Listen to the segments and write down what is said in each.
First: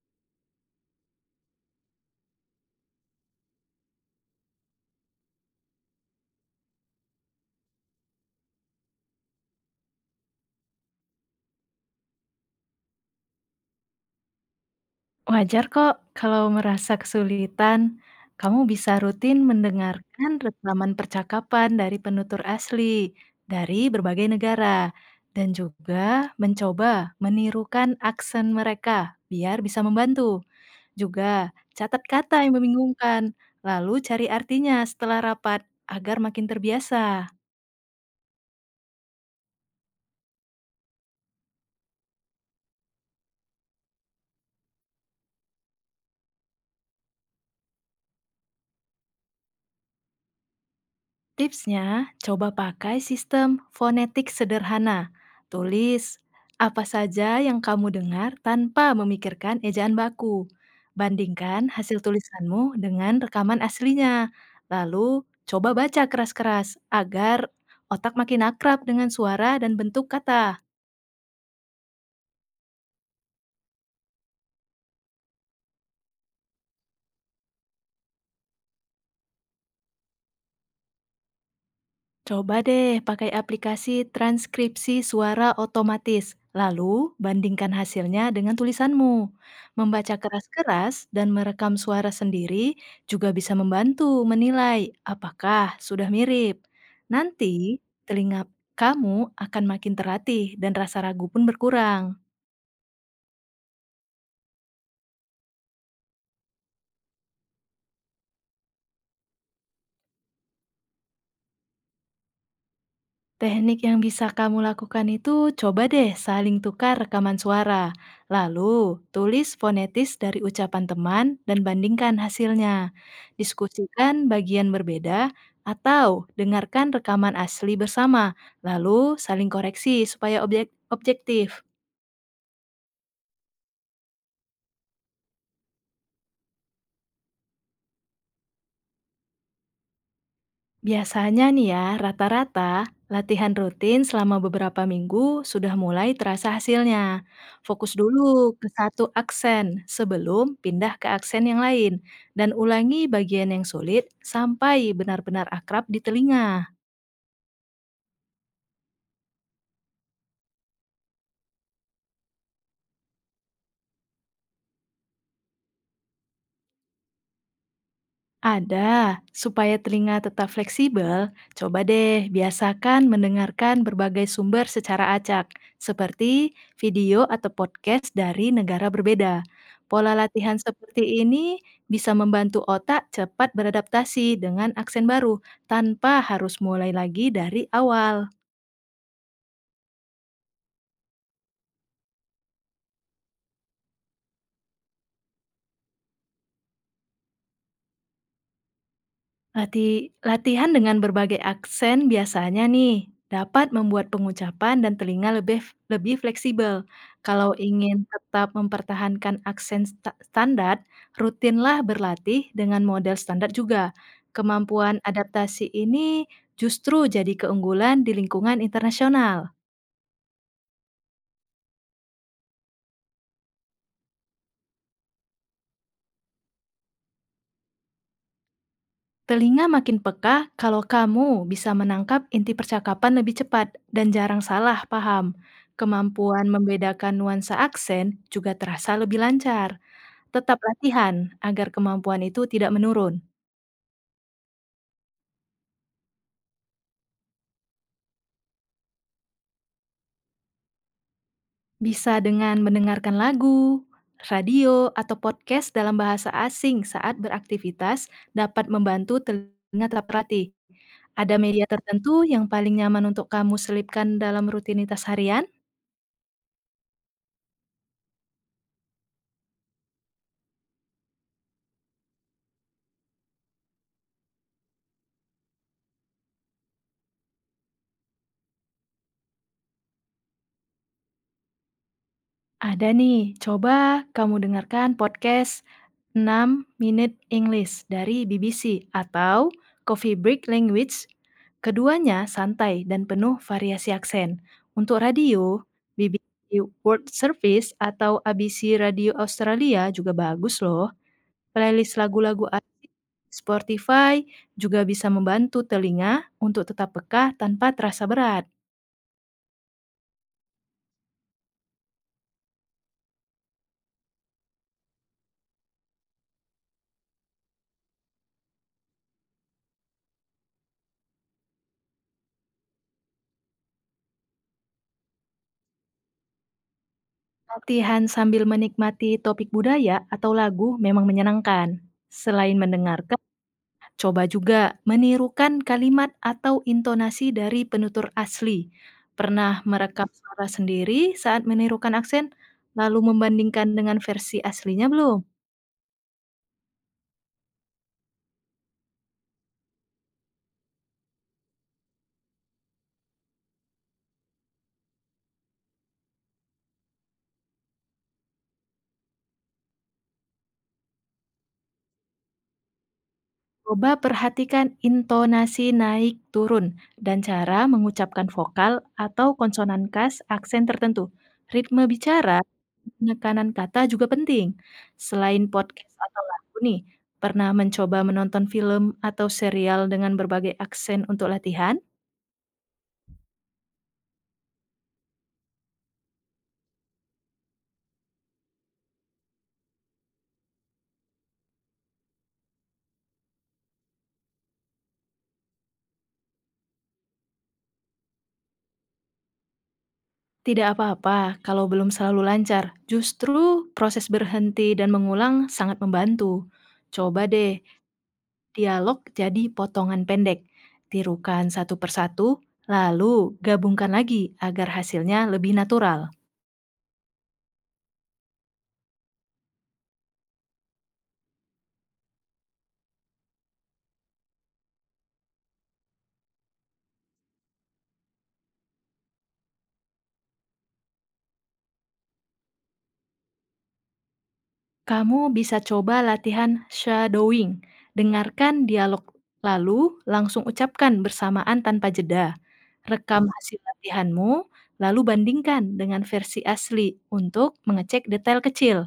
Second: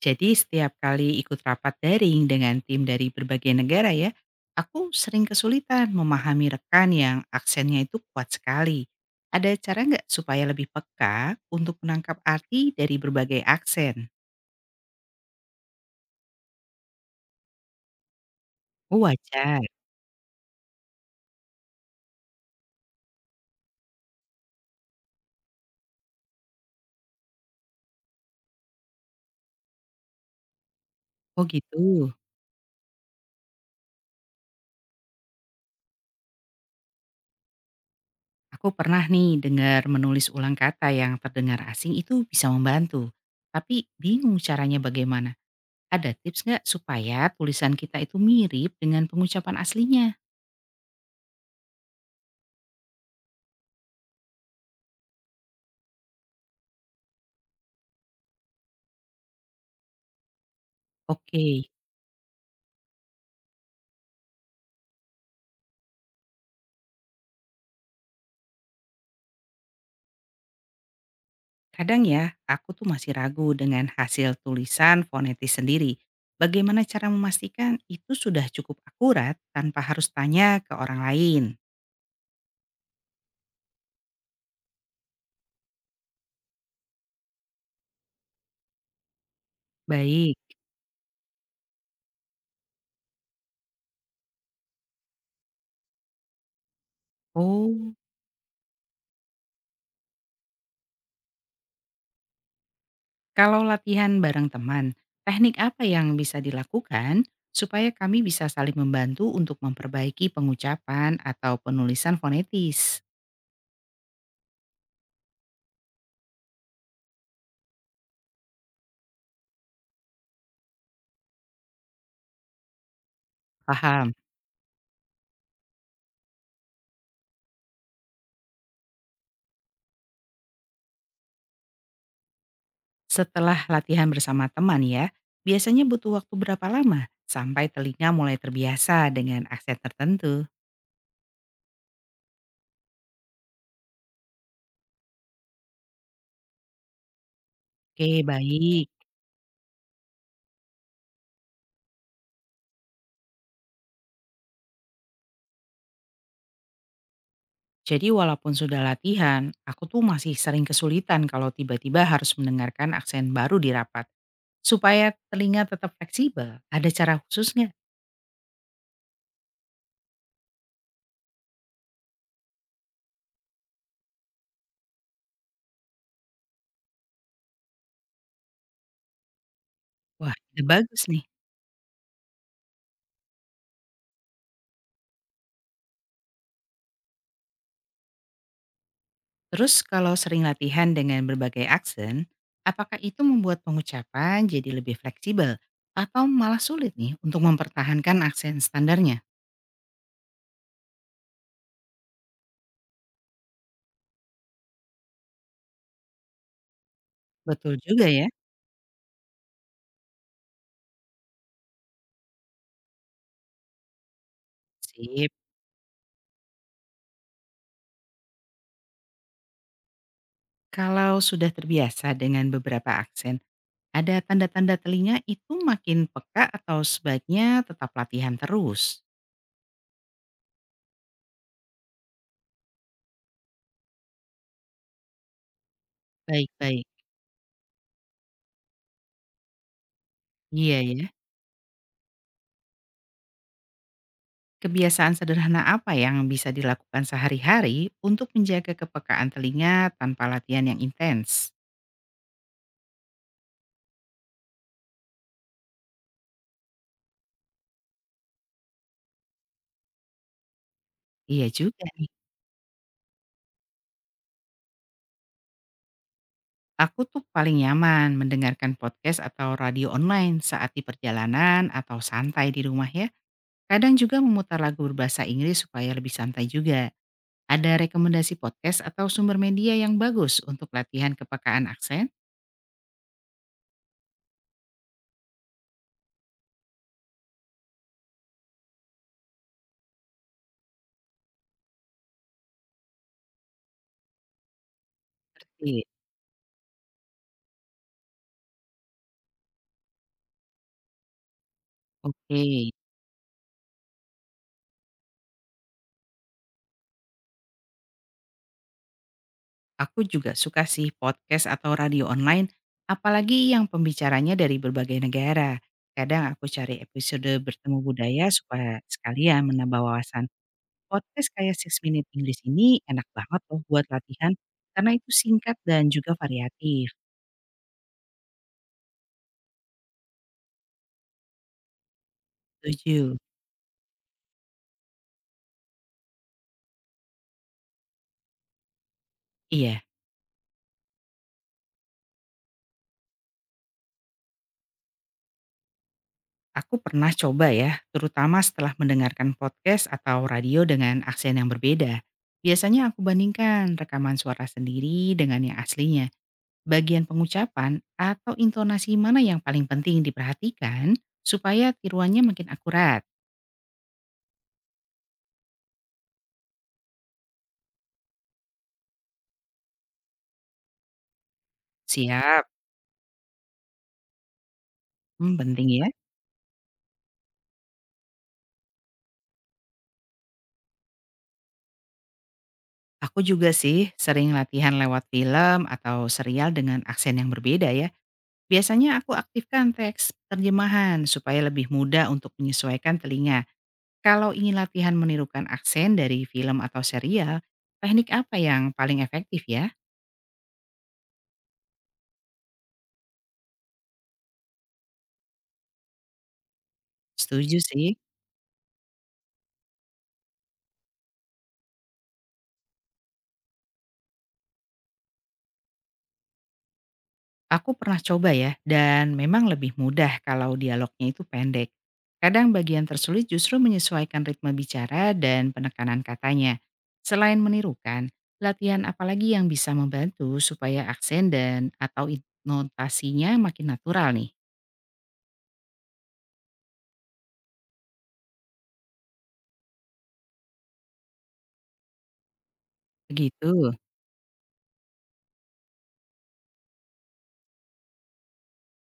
Jadi setiap kali ikut rapat daring dengan tim dari berbagai negara ya, aku sering kesulitan memahami rekan yang aksennya itu kuat sekali. Ada cara nggak supaya lebih peka untuk menangkap arti dari berbagai aksen? Wajar kok kalau merasa kesulitan. Kamu Oh bisa rutin wajar. mendengarkan rekaman percakapan dari penutur asli dari berbagai negara dan juga mencoba menirukan aksen mereka biar bisa membantu. Oh Juga catat gitu. kata yang membingungkan, lalu cari artinya setelah rapat agar makin terbiasa. Aku pernah nih dengar menulis ulang kata yang terdengar asing itu bisa membantu. Tapi bingung caranya bagaimana. Ada tips nggak supaya tulisan kita itu mirip dengan pengucapan aslinya? Tipsnya, coba pakai sistem fonetik sederhana. Tulis apa saja yang kamu dengar tanpa memikirkan ejaan baku. Bandingkan Oke. hasil tulisanmu dengan rekaman aslinya. Lalu, coba baca keras-keras agar otak makin akrab dengan suara dan bentuk kata. Kadang ya, aku tuh masih ragu dengan hasil tulisan fonetis sendiri. Bagaimana cara memastikan itu sudah cukup akurat tanpa harus tanya ke orang lain? Coba deh pakai aplikasi transkripsi suara otomatis, lalu bandingkan hasilnya dengan tulisanmu. Membaca Baik. keras-keras dan merekam suara sendiri juga bisa membantu menilai apakah sudah mirip. Nanti Oh, telinga kamu akan makin terlatih dan rasa ragu pun berkurang. kalau latihan bareng teman, teknik apa yang bisa dilakukan supaya kami bisa saling membantu untuk memperbaiki pengucapan atau penulisan fonetis? Teknik yang bisa kamu lakukan itu coba deh saling tukar rekaman suara. Lalu, tulis fonetis dari ucapan teman dan bandingkan hasilnya. Paham. Diskusikan bagian berbeda atau dengarkan rekaman asli bersama, lalu saling koreksi supaya objektif. Setelah latihan bersama teman ya, biasanya butuh waktu berapa lama sampai telinga mulai terbiasa dengan aksen tertentu? Biasanya nih ya, rata-rata latihan rutin selama beberapa minggu sudah mulai terasa hasilnya. Fokus Oke, dulu ke baik. satu aksen sebelum pindah ke aksen yang lain dan ulangi bagian yang sulit sampai benar-benar akrab di telinga. Jadi walaupun sudah latihan, aku tuh masih sering kesulitan kalau tiba-tiba harus mendengarkan aksen baru di rapat. Supaya telinga tetap fleksibel, ada cara khusus nggak? Ada, supaya telinga tetap fleksibel, coba deh biasakan mendengarkan berbagai sumber secara acak, seperti video atau podcast dari negara berbeda. Pola Wah, latihan ide bagus seperti nih. ini bisa membantu otak cepat beradaptasi dengan aksen baru tanpa harus mulai lagi dari awal. Terus kalau sering latihan dengan berbagai aksen, apakah itu membuat pengucapan jadi lebih fleksibel? Atau malah sulit nih untuk mempertahankan aksen standarnya? Latihan dengan berbagai aksen biasanya nih, dapat membuat pengucapan dan telinga lebih lebih fleksibel. Kalau Betul ingin juga ya. tetap mempertahankan aksen standar, rutinlah berlatih dengan model standar juga. Kemampuan Sip. adaptasi ini justru jadi keunggulan di lingkungan internasional. Kalau sudah terbiasa dengan beberapa aksen, ada tanda-tanda telinga itu makin peka atau sebaiknya tetap latihan terus? Telinga makin peka kalau kamu bisa menangkap inti percakapan lebih cepat dan jarang salah paham. Kemampuan Baik-baik. membedakan nuansa aksen juga terasa lebih lancar. Tetap Iya ya. latihan agar kemampuan itu tidak menurun. Kebiasaan sederhana apa yang bisa dilakukan sehari-hari untuk menjaga kepekaan telinga tanpa latihan yang intens? Bisa dengan mendengarkan lagu, radio, atau podcast dalam bahasa asing saat beraktivitas dapat membantu telinga tetap terlatih. Ada Iya media juga nih. tertentu yang paling nyaman untuk kamu selipkan dalam rutinitas harian? Aku tuh paling nyaman mendengarkan podcast atau radio online saat di perjalanan atau santai di rumah ya. Kadang juga memutar lagu berbahasa Inggris supaya lebih santai juga. Ada rekomendasi podcast atau sumber media yang bagus untuk latihan kepekaan aksen? Ada nih, coba kamu dengarkan podcast 6 Minute English dari BBC atau Coffee Break Language. Keduanya santai dan penuh variasi aksen. Untuk radio, Oke, BBC World Service atau ABC Radio Australia juga bagus loh. Playlist oke. lagu-lagu asli Spotify juga bisa membantu telinga untuk tetap peka tanpa terasa berat. Aku juga suka sih podcast atau radio online, apalagi yang pembicaranya dari berbagai negara. Kadang aku cari episode bertemu budaya supaya sekalian menambah wawasan. Podcast kayak Six Minute English ini enak banget loh buat latihan, karena itu singkat dan juga variatif. Latihan sambil menikmati topik budaya atau lagu memang menyenangkan. Selain Setuju. mendengarkan, coba juga menirukan kalimat atau intonasi dari penutur asli. Pernah Iya, merekam suara sendiri saat menirukan aksen, lalu membandingkan dengan versi aslinya belum? aku pernah coba ya, terutama setelah mendengarkan podcast atau radio dengan aksen yang berbeda. Biasanya aku bandingkan rekaman suara sendiri dengan yang aslinya. Bagian pengucapan atau intonasi mana yang paling penting diperhatikan supaya tiruannya makin akurat? Coba perhatikan intonasi naik turun dan cara mengucapkan vokal atau konsonan khas aksen tertentu. Ritme bicara, Siap, penekanan kata juga penting. hmm, Selain penting ya. podcast atau lagu nih, pernah mencoba menonton film atau serial dengan berbagai aksen untuk latihan? Aku juga sih sering latihan lewat film atau serial dengan aksen yang berbeda ya. Biasanya aku aktifkan teks terjemahan supaya lebih mudah untuk menyesuaikan telinga. Kalau ingin latihan menirukan aksen dari film atau serial, teknik apa yang paling efektif ya? Tidak apa-apa kalau belum selalu lancar. Justru proses berhenti dan mengulang sangat membantu. Coba deh Setuju sih. dialog jadi potongan pendek. Tirukan satu persatu, lalu gabungkan lagi agar hasilnya lebih natural. Aku pernah coba ya, dan memang lebih mudah kalau dialognya itu pendek. Kadang bagian tersulit justru menyesuaikan ritme bicara dan penekanan katanya. Selain menirukan, latihan apalagi yang bisa membantu supaya aksen dan atau intonasinya makin natural nih. Kamu bisa coba latihan shadowing. Dengarkan dialog lalu langsung ucapkan bersamaan tanpa jeda. Rekam hasil Begitu, latihanmu, lalu bandingkan dengan versi asli untuk mengecek detail kecil.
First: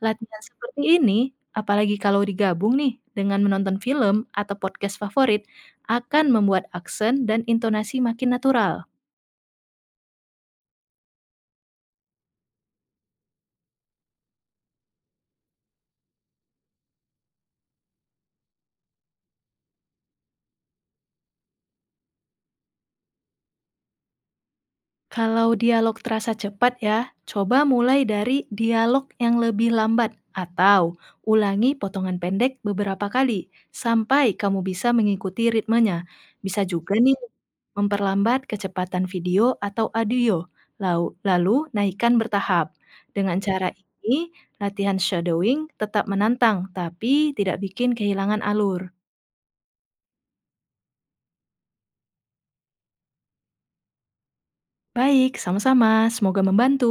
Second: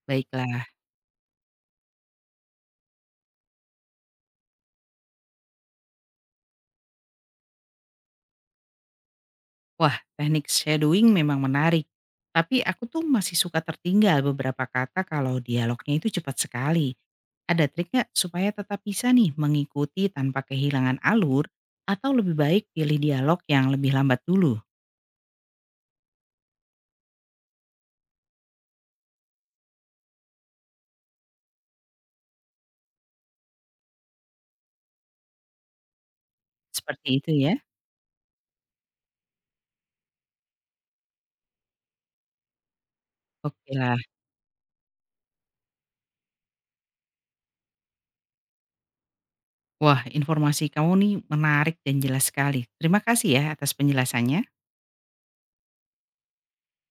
Latihan baiklah. seperti ini, apalagi kalau digabung nih dengan menonton film atau podcast favorit, akan membuat aksen dan intonasi makin natural. Wah, teknik shadowing memang menarik. Tapi aku tuh masih suka tertinggal beberapa kata kalau dialognya itu cepat sekali. Ada trik nggak supaya tetap bisa nih mengikuti tanpa kehilangan alur atau lebih baik pilih dialog yang lebih lambat dulu? Kalau dialog terasa cepat ya, coba mulai dari dialog yang lebih lambat atau ulangi potongan pendek beberapa kali sampai kamu bisa mengikuti ritmenya. Bisa juga Seperti nih itu ya. memperlambat kecepatan video atau audio, lalu naikkan bertahap. Dengan cara Oke lah. ini, latihan shadowing tetap menantang tapi tidak bikin kehilangan alur. Wah, informasi kamu nih menarik dan jelas sekali. Terima kasih ya atas penjelasannya. Baik, sama-sama. Semoga membantu.